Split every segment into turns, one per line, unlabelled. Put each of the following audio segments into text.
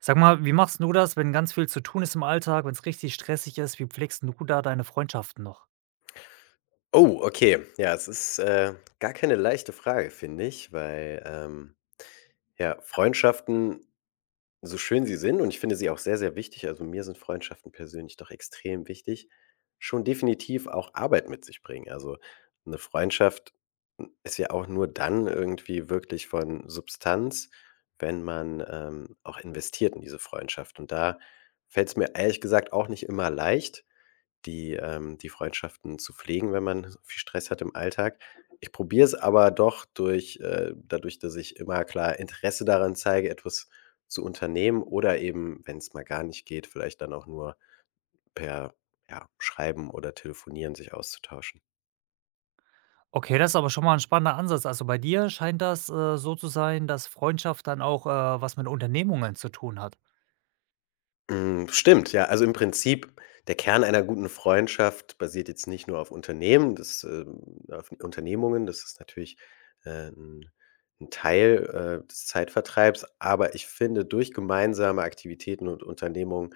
Sag mal, wie machst du das, wenn ganz viel zu tun ist im Alltag, wenn es richtig stressig ist? Wie pflegst du da deine Freundschaften noch?
Oh, okay. Ja, es ist, gar keine leichte Frage, finde ich, weil, ja, Freundschaften, so schön sie sind und ich finde sie auch sehr, sehr wichtig, also, mir sind Freundschaften persönlich doch extrem wichtig, schon definitiv auch Arbeit mit sich bringen. Also, eine Freundschaft, hm, ist ja auch nur dann irgendwie wirklich von Substanz, wenn man, auch investiert in diese Freundschaft. Und da fällt es mir ehrlich gesagt auch nicht immer leicht die die Freundschaften zu pflegen, wenn man viel Stress hat im Alltag. Ich probiere es aber doch durch dadurch, dass ich immer klar Interesse daran zeige, etwas zu unternehmen oder eben, wenn es mal gar nicht geht, vielleicht dann auch nur per, ja, Schreiben oder Telefonieren sich auszutauschen.
Okay, das ist aber schon mal ein spannender Ansatz. Also, bei dir scheint das, so zu sein, dass Freundschaft dann auch, was mit Unternehmungen zu tun hat.
Hm, stimmt, ja. Also, im Prinzip, der Kern einer guten Freundschaft basiert jetzt nicht nur auf Unternehmen, das, auf Unternehmungen, das ist natürlich, äh, 'n 'n Teil, des Zeitvertreibs, aber ich finde, durch gemeinsame Aktivitäten und Unternehmungen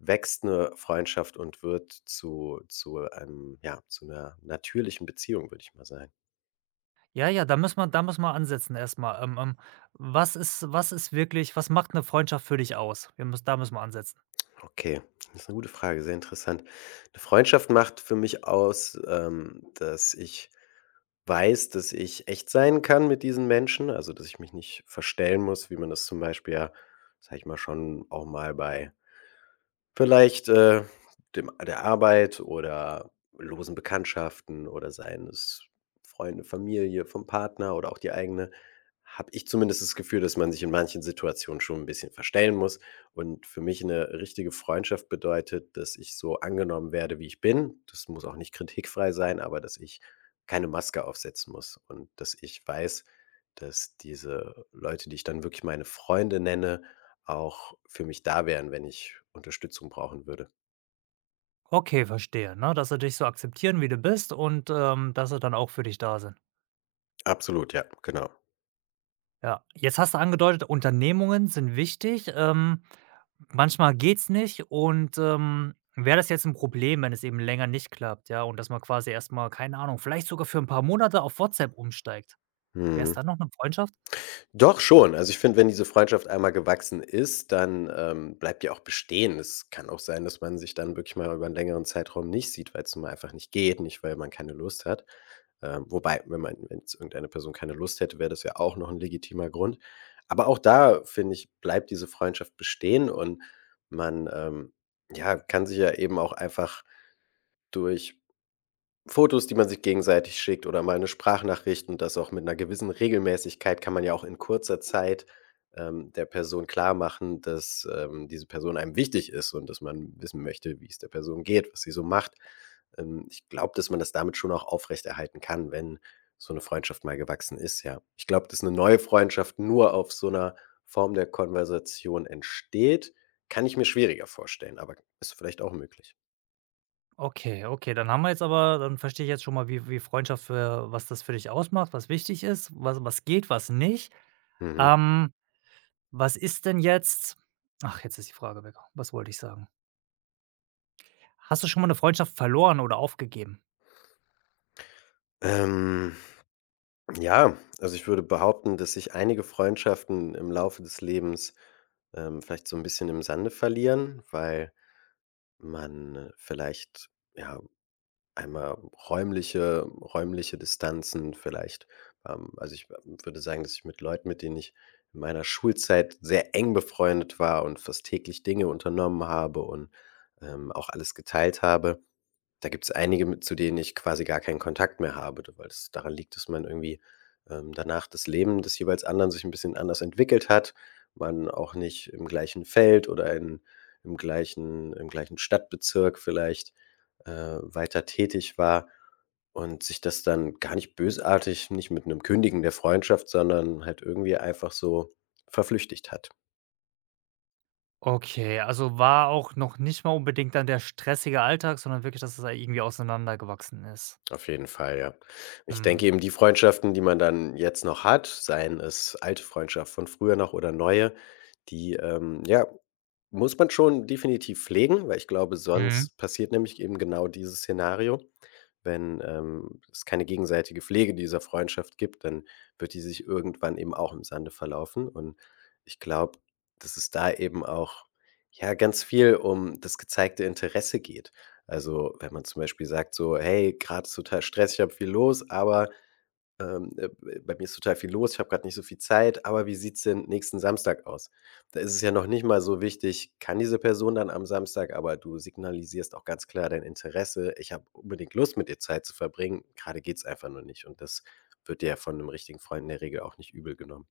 wächst eine Freundschaft und wird zu einem ja, zu einer natürlichen Beziehung, würde ich mal sagen.
Ja, ja, da muss man ansetzen erst mal. Was ist wirklich was macht eine Freundschaft für dich aus? Wir müssen da müssen wir ansetzen.
Okay, das ist eine gute Frage, sehr interessant. Eine Freundschaft macht für mich aus, dass ich weiß, dass ich echt sein kann mit diesen Menschen, also, dass ich mich nicht verstellen muss, wie man das zum Beispiel ja, sage ich mal, schon auch mal bei vielleicht, dem der Arbeit oder losen Bekanntschaften oder seien es Freunde, Familie vom Partner oder auch die eigene, habe ich zumindest das Gefühl, dass man sich in manchen Situationen schon ein bisschen verstellen muss. Und für mich eine richtige Freundschaft bedeutet, dass ich so angenommen werde, wie ich bin. Das muss auch nicht kritikfrei sein, aber dass ich keine Maske aufsetzen muss und dass ich weiß, dass diese Leute, die ich dann wirklich meine Freunde nenne, auch für mich da wären, wenn ich Unterstützung brauchen würde.
Okay, verstehe, ne, dass sie dich so akzeptieren, wie du bist, und, dass sie dann auch für dich da sind.
Absolut, ja, genau.
Ja, jetzt hast du angedeutet, Unternehmungen sind wichtig. Manchmal geht's nicht, und, wäre das jetzt ein Problem, wenn es eben länger nicht klappt, ja, und dass man quasi erst mal, keine Ahnung, vielleicht sogar für ein paar Monate auf WhatsApp umsteigt. Wäre es
Mhm.
dann noch eine Freundschaft?
Doch schon. Also, ich finde, wenn diese Freundschaft einmal gewachsen ist, dann, bleibt die auch bestehen. Es kann auch sein, dass man sich dann wirklich mal über einen längeren Zeitraum nicht sieht, weil's nun mal einfach nicht geht, nicht weil man keine Lust hat. Wobei, wenn jetzt irgendeine Person keine Lust hätte, wäre das ja auch noch ein legitimer Grund. Aber auch da, finde ich, bleibt diese Freundschaft bestehen und man, ja, kann sich ja eben auch einfach durch Fotos, die man sich gegenseitig schickt oder mal eine Sprachnachricht und das auch mit einer gewissen Regelmäßigkeit kann man ja auch in kurzer Zeit, der Person klarmachen, dass, diese Person einem wichtig ist und dass man wissen möchte, wie es der Person geht, was sie so macht. Ich glaube, dass man das damit schon auch aufrechterhalten kann, wenn so eine Freundschaft mal gewachsen ist, ja. Ich glaube, dass eine neue Freundschaft nur auf so einer Form der Konversation entsteht, kann ich mir schwieriger vorstellen, aber ist vielleicht auch möglich.
Okay, okay, dann haben wir jetzt aber dann verstehe ich jetzt schon mal, wie Freundschaft für was das für dich ausmacht, was wichtig ist, was geht, was nicht.
Mhm.
Ähm, was ist denn jetzt ach, jetzt ist die Frage weg. Was wollte ich sagen? Hast du schon mal eine Freundschaft verloren oder aufgegeben?
Ähm. Ja, also ich würde behaupten, dass sich einige Freundschaften im Laufe des Lebens, vielleicht so ein bisschen im Sande verlieren, weil man vielleicht, ja, einmal räumliche Distanzen vielleicht, also ich würde sagen, dass ich mit Leuten, mit denen ich in meiner Schulzeit sehr eng befreundet war und fast täglich Dinge unternommen habe und, auch alles geteilt habe, da gibt es einige, mit zu denen ich quasi gar keinen Kontakt mehr habe, d weil es daran liegt, dass man irgendwie, danach das Leben des jeweils anderen sich ein bisschen anders entwickelt hat, man auch nicht im gleichen Feld oder in im gleichen Stadtbezirk vielleicht, äh, weiter tätig war und sich das dann gar nicht bösartig, nicht mit einem Kündigen der Freundschaft, sondern halt irgendwie einfach so verflüchtigt hat.
Okay, also war auch noch nicht mal unbedingt dann der stressige Alltag, sondern wirklich, dass es da irgendwie auseinandergewachsen ist.
Auf jeden Fall, ja. Ich denke
Mhm.
eben, die Freundschaften, die man dann jetzt noch hat, seien es alte Freundschaft von früher noch oder neue, die, ja, muss man schon definitiv pflegen, weil ich glaube,
Mhm.
sonst passiert nämlich eben genau dieses Szenario, wenn, es keine gegenseitige Pflege dieser Freundschaft gibt, dann wird die sich irgendwann eben auch im Sande verlaufen. Und ich glaube, dass es da eben auch, ja, ganz viel um das gezeigte Interesse geht. Also, wenn man zum Beispiel sagt so: „Hey, gerade ist total stressig, ich habe viel los, aber ähm, äh, bei mir ist total viel los, ich habe gerade nicht so viel Zeit, aber wie sieht's denn nächsten Samstag aus? Da ist es ja noch nicht mal so wichtig, kann diese Person dann am Samstag, aber du signalisierst auch ganz klar dein Interesse: „Ich habe unbedingt Lust, mit dir Zeit zu verbringen. Grade geht's einfach nur nicht.“ Und das wird dir ja von einem richtigen Freund in der Regel auch nicht übelgenommen.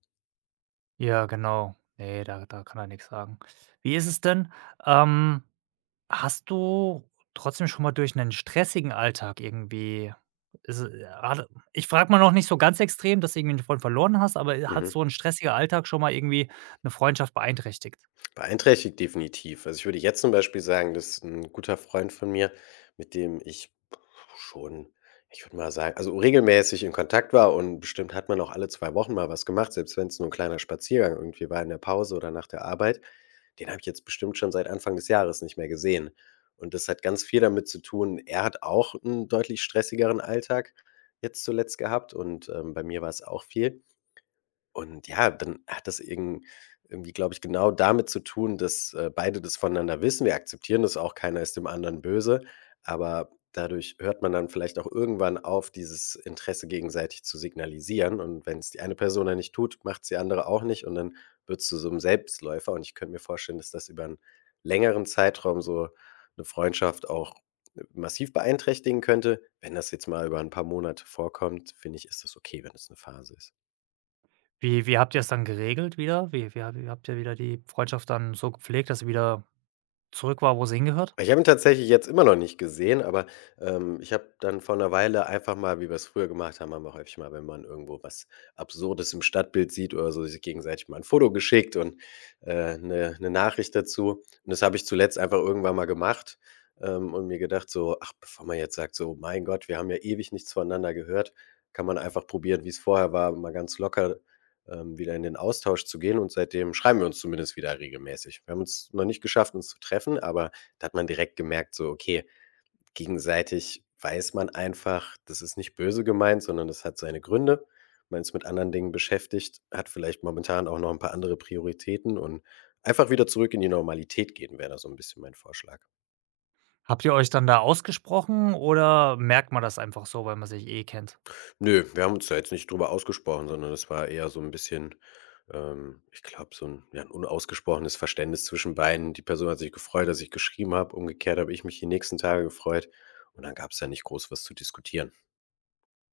Ja, genau. Ne, da kann er nichts sagen. Wie ist es denn, ähm, hast du trotzdem schon mal durch einen stressigen Alltag irgendwie ist es hat ich frage mal noch nicht so ganz extrem, dass du irgendwie einen Freund verloren hast, aber hat
Mhm.
so ein stressiger Alltag schon mal irgendwie eine Freundschaft beeinträchtigt?
Beeinträchtigt definitiv. Also, ich würde jetzt zum Beispiel sagen, dass ein guter Freund von mir, mit dem ich schon, ich würde mal sagen, also regelmäßig in Kontakt war und bestimmt hat man auch alle 2 Wochen mal was gemacht, selbst wenn es nur ein kleiner Spaziergang irgendwie war in der Pause oder nach der Arbeit. Den habe ich jetzt bestimmt schon seit Anfang des Jahres nicht mehr gesehen. Und das hat ganz viel damit zu tun, er hat auch einen deutlich stressigeren Alltag jetzt zuletzt gehabt und, bei mir war es auch viel. Und ja, dann hat das irgendwie, glaube ich, genau damit zu tun, dass, beide das voneinander wissen. Wir akzeptieren das auch, keiner ist dem anderen böse, aber dadurch hört man dann vielleicht auch irgendwann auf, dieses Interesse gegenseitig zu signalisieren. Und wenn es die eine Person dann nicht tut, macht es die andere auch nicht und dann wird es zu so einem Selbstläufer. Und ich könnte mir vorstellen, dass das über einen längeren Zeitraum so eine Freundschaft auch, massiv beeinträchtigen könnte. Wenn das jetzt mal über ein paar Monate vorkommt, finde ich, ist das okay, wenn es eine Phase ist.
Wie habt ihr es dann geregelt wieder? Wie habt ihr wieder die Freundschaft dann so gepflegt, dass sie wieder zurück war, wo es hingehört.
Ich habe ihn tatsächlich jetzt immer noch nicht gesehen, aber, ich habe dann vor einer Weile einfach mal, wie wir es früher gemacht haben, wir häufig mal, wenn man irgendwo was Absurdes im Stadtbild sieht oder so, sich gegenseitig mal ein Foto geschickt und, 'ne Nachricht dazu. Und das habe ich zuletzt einfach irgendwann mal gemacht, und mir gedacht so: „Ach, bevor man jetzt sagt so: ‚Mein Gott, wir haben ja ewig nichts voneinander gehört‘, kann man einfach probieren, wie es vorher war, mal ganz locker, wieder in den Austausch zu gehen.“ Und seitdem schreiben wir uns zumindest wieder regelmäßig. Wir haben uns noch nicht geschafft, uns zu treffen, aber da hat man direkt gemerkt, so, okay, gegenseitig weiß man einfach, das ist nicht böse gemeint, sondern das hat seine Gründe. Man ist mit anderen Dingen beschäftigt, hat vielleicht momentan auch noch ein paar andere Prioritäten und einfach wieder zurück in die Normalität gehen, wäre da so ein bisschen mein Vorschlag.
Habt ihr euch dann da ausgesprochen oder merkt man das einfach so, weil man sich eh kennt?
Nö, wir haben uns da jetzt nicht drüber ausgesprochen, sondern es war eher so ein bisschen, ich glaube, so ein ja, 'n unausgesprochenes Verständnis zwischen beiden. Die Person hat sich gefreut, dass ich geschrieben habe. Umgekehrt habe ich mich die nächsten Tage gefreut und dann gab es da nicht groß was zu diskutieren.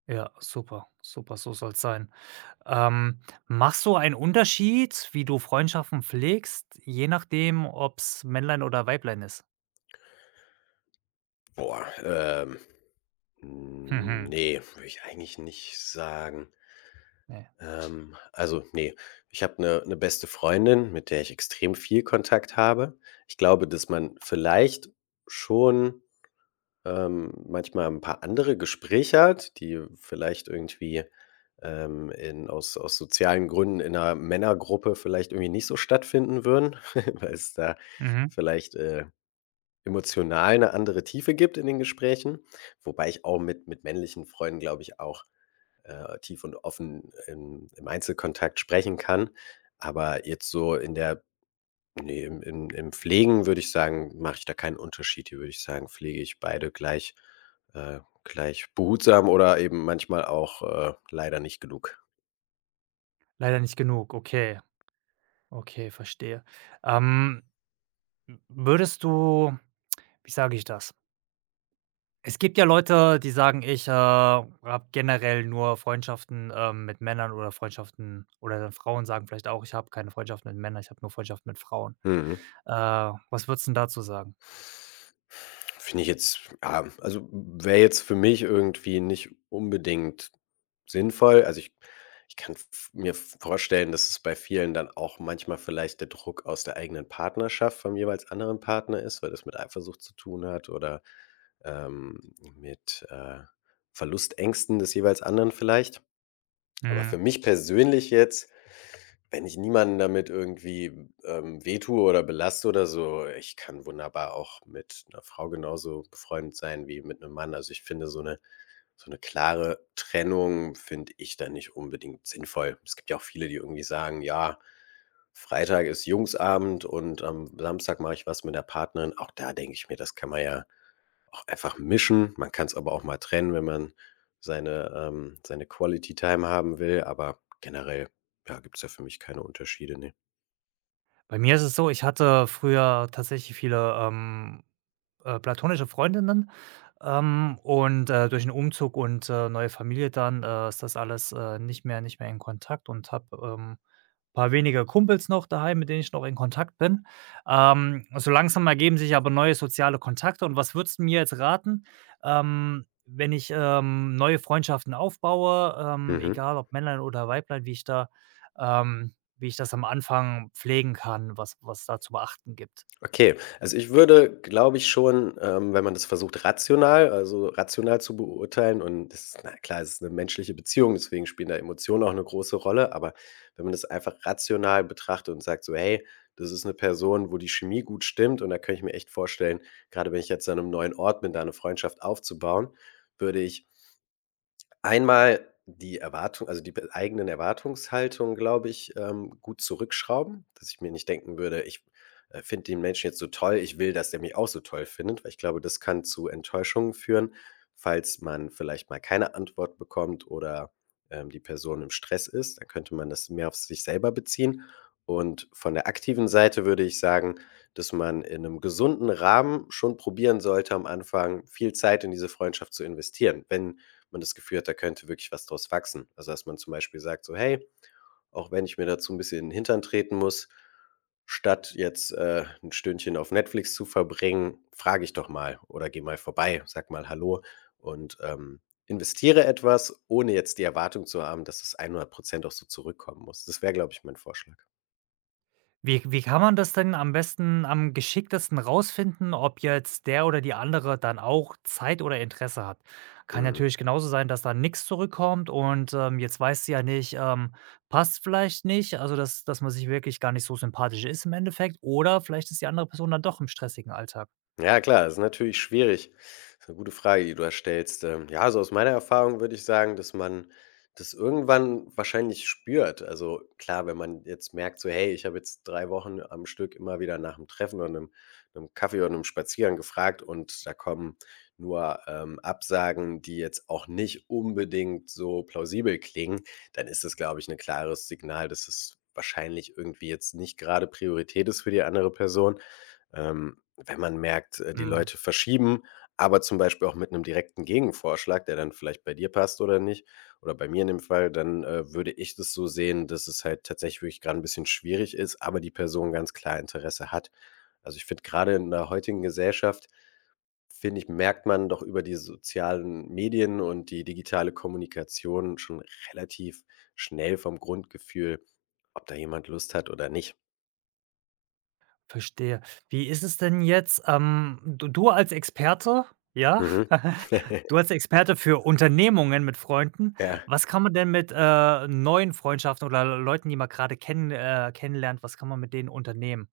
Ja, super, super, so soll's sein. Ähm, machst du einen Unterschied, wie du Freundschaften pflegst, je nachdem, ob's Männlein oder Weiblein ist?
Boah, ähm Hm,
Mhm,
ne, würde ich eigentlich nicht sagen.
ne.
Also, nee, ich habe eine 'ne 'ne beste Freundin, mit der ich extrem viel Kontakt habe. Ich glaube, dass man vielleicht schon, manchmal ein paar andere Gespräche hat, die vielleicht irgendwie, in aus aus sozialen Gründen in einer Männergruppe vielleicht irgendwie nicht so stattfinden würden, weil es da
Mhm.
vielleicht, emotional eine andere Tiefe gibt in den Gesprächen, wobei ich auch mit männlichen Freunden, glaube ich, auch, tief und offen im Einzelkontakt sprechen kann. Aber jetzt so in der ne, im Pflegen würde ich sagen, mache ich da keinen Unterschied. Hier würde ich sagen, pflege ich beide gleich gleich behutsam oder eben manchmal auch, leider nicht genug.
Leider nicht genug. Okay, okay, verstehe. Ähm, würdest du wie sage ich das? Es gibt ja Leute, die sagen: „Ich, habe generell nur Freundschaften, mit Männern oder Freundschaften“ oder Frauen sagen vielleicht auch: „Ich habe keine Freundschaft mit Männern, ich habe nur Freundschaft mit Frauen.“
Mhm.
Äh, was würdest 'n dazu sagen?
Finde ich jetzt ja, also wäre jetzt für mich irgendwie nicht unbedingt sinnvoll. Also, ich kann v mir vorstellen, dass es bei vielen dann auch manchmal vielleicht der Druck aus der eigenen Partnerschaft vom jeweils anderen Partner ist, weil das mit Eifersucht zu tun hat oder, ähm, mit, Verlustängsten des jeweils anderen vielleicht. Aber
Mhm.
für mich persönlich jetzt, wenn ich niemanden damit irgendwie, wehtue oder belaste oder so, ich kann wunderbar auch mit einer Frau genauso befreundet sein wie mit einem Mann. Also, ich finde so eine klare Trennung finde ich dann nicht unbedingt sinnvoll. Es gibt ja auch viele, die irgendwie sagen: „Ja, Freitag ist Jungsabend und am Samstag mache ich was mit der Partnerin.“ Auch da denke ich mir, das kann man ja auch einfach mischen. Man kann es aber auch mal trennen, wenn man seine seine Quality Time haben will, aber generell, ja, gibt es ja für mich keine Unterschiede, ne.
Bei mir ist es so, ich hatte früher tatsächlich viele, platonische Freundinnen, und, durch 'n Umzug und, neue Familie dann, ist das alles, nicht mehr in Kontakt, und habe, paar weniger Kumpels noch daheim, mit denen ich noch in Kontakt bin. So langsam ergeben sich aber neue soziale Kontakte, und was würdest du mir jetzt raten, wenn ich, neue Freundschaften aufbaue,
Mhm.
egal ob Männlein oder Weiblein, wie ich da wie ich das am Anfang pflegen kann, was was da zu beachten gibt?
Okay, also ich würde, glaube ich, schon, wenn man das versucht, rational, also rational zu beurteilen, und das ist, na klar, es ist eine menschliche Beziehung, deswegen spielen da Emotionen auch eine große Rolle, aber wenn man das einfach rational betrachtet und sagt, so, hey, das ist eine Person, wo die Chemie gut stimmt, und da könnte ich mir echt vorstellen, gerade wenn ich jetzt an einem neuen Ort bin, da eine Freundschaft aufzubauen, würde ich einmal die Erwartung, also die b eigenen Erwartungshaltung, glaube ich, gut zurückschrauben, dass ich mir nicht denken würde: „Ich, finde den Menschen jetzt so toll, ich will, dass der mich auch so toll findet.“ Weil ich glaube, das kann zu Enttäuschungen führen, falls man vielleicht mal keine Antwort bekommt oder, die Person im Stress ist. Dann könnte man das mehr auf sich selber beziehen. Und von der aktiven Seite würde ich sagen, dass man in einem gesunden Rahmen schon probieren sollte, am Anfang viel Zeit in diese Freundschaft zu investieren. Wenn man das Gefühl hat, da könnte wirklich was draus wachsen. Also, dass man zum Beispiel sagt so: „Hey, auch wenn ich mir dazu ein bisschen in den Hintern treten muss, statt jetzt, 'n Stündchen auf Netflix zu verbringen, frage ich doch mal oder gehe mal vorbei, sag mal hallo und, investiere etwas, ohne jetzt die Erwartung zu haben, dass es 100 auch so zurückkommen muss.“ Das wäre, glaube ich, mein Vorschlag.
Wie kann man das denn am besten am geschicktesten rausfinden, ob jetzt der oder die andere dann auch Zeit oder Interesse hat? Kann
Mhm.
natürlich genauso sein, dass da nichts zurückkommt, und, jetzt weißt du ja nicht, passt vielleicht nicht, also dass man sich wirklich gar nicht so sympathisch ist im Endeffekt, oder vielleicht ist die andere Person dann doch im stressigen Alltag.
Ja klar, ist natürlich schwierig. Ist 'ne gute Frage, die du da stellst. Ja, also aus meiner Erfahrung würde ich sagen, dass man das irgendwann wahrscheinlich spürt. Also klar, wenn man jetzt merkt so: „Hey, ich habe jetzt 3 Wochen am Stück immer wieder nach 'm Treffen oder einem 'nem Kaffee oder einem Spaziergang gefragt und da kommen nur, Absagen, die jetzt auch nicht unbedingt so plausibel klingen“, dann ist das, glaube ich, ein klares Signal, dass es wahrscheinlich irgendwie jetzt nicht gerade Priorität ist für die andere Person. Ähm, Wenn man merkt, die
Mhm.
Leute verschieben, aber zum Beispiel auch mit einem direkten Gegenvorschlag, der dann vielleicht bei dir passt oder nicht oder bei mir in dem Fall, dann, würde ich das so sehen, dass es halt tatsächlich wirklich gerade ein bisschen schwierig ist, aber die Person ganz klar Interesse hat. Also, ich finde gerade in der heutigen Gesellschaft, finde ich, merkt man doch über die sozialen Medien und die digitale Kommunikation schon relativ schnell vom Grundgefühl, ob da jemand Lust hat oder nicht.
Verstehe. Wie ist es denn jetzt, du als Experte, ja?
Mhm.
Du als Experte für Unternehmungen mit Freunden,
Ja.
was kann man denn mit, neuen Freundschaften oder Leuten, die man gerade kennen kennenlernt was kann man mit denen unternehmen?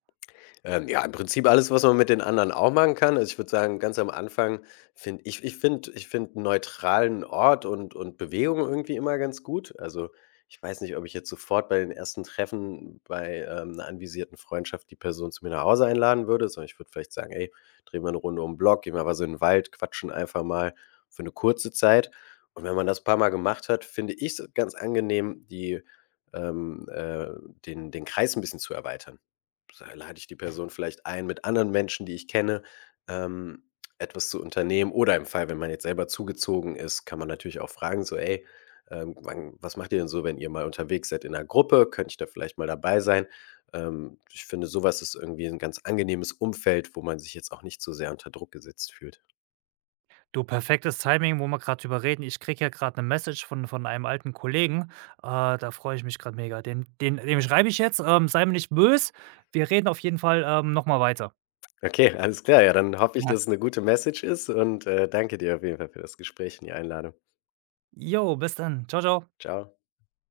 Ja, im Prinzip alles, was man mit den anderen auch machen kann. Also, ich würde sagen, ganz am Anfang finde ich ich finde einen neutralen Ort und Bewegung irgendwie immer ganz gut. Also, ich weiß nicht, ob ich jetzt sofort bei den ersten Treffen bei, 'ner anvisierten Freundschaft die Person zu mir nach Hause einladen würde, sondern ich würde vielleicht sagen: „Ey, drehen wir eine Runde um 'n Block, gehen wir mal so in den Wald, quatschen einfach mal für eine kurze Zeit.“ Und wenn man das ein paar Mal gemacht hat, finde ich es ganz angenehm, die, ähm, äh den Kreis ein bisschen zu erweitern. Sei Lade ich die Person vielleicht ein, mit anderen Menschen, die ich kenne, ähm, etwas zu unternehmen. Oder im Fall, wenn man jetzt selber zugezogen ist, kann man natürlich auch fragen, so, ey, wann, was macht ihr denn so, wenn ihr mal unterwegs seid in einer Gruppe? Könnte ich da vielleicht mal dabei sein? Ich finde, sowas ist irgendwie ein ganz angenehmes Umfeld, wo man sich jetzt auch nicht so sehr unter Druck gesetzt fühlt.
Du, perfektes Timing, wo wir gerade drüber reden. Ich kriege ja gerade eine Message von einem alten Kollegen, äh, da freue ich mich gerade mega. Den den dem schreibe ich jetzt, sei mir nicht böse. Wir reden auf jeden Fall, noch mal weiter.
Okay, alles klar. Ja, dann hoffe ich,
Ja.
dass es eine gute Message ist und danke dir auf jeden Fall für das Gespräch und die Einladung.
Jo, bis dann. Ciao, ciao.
Ciao.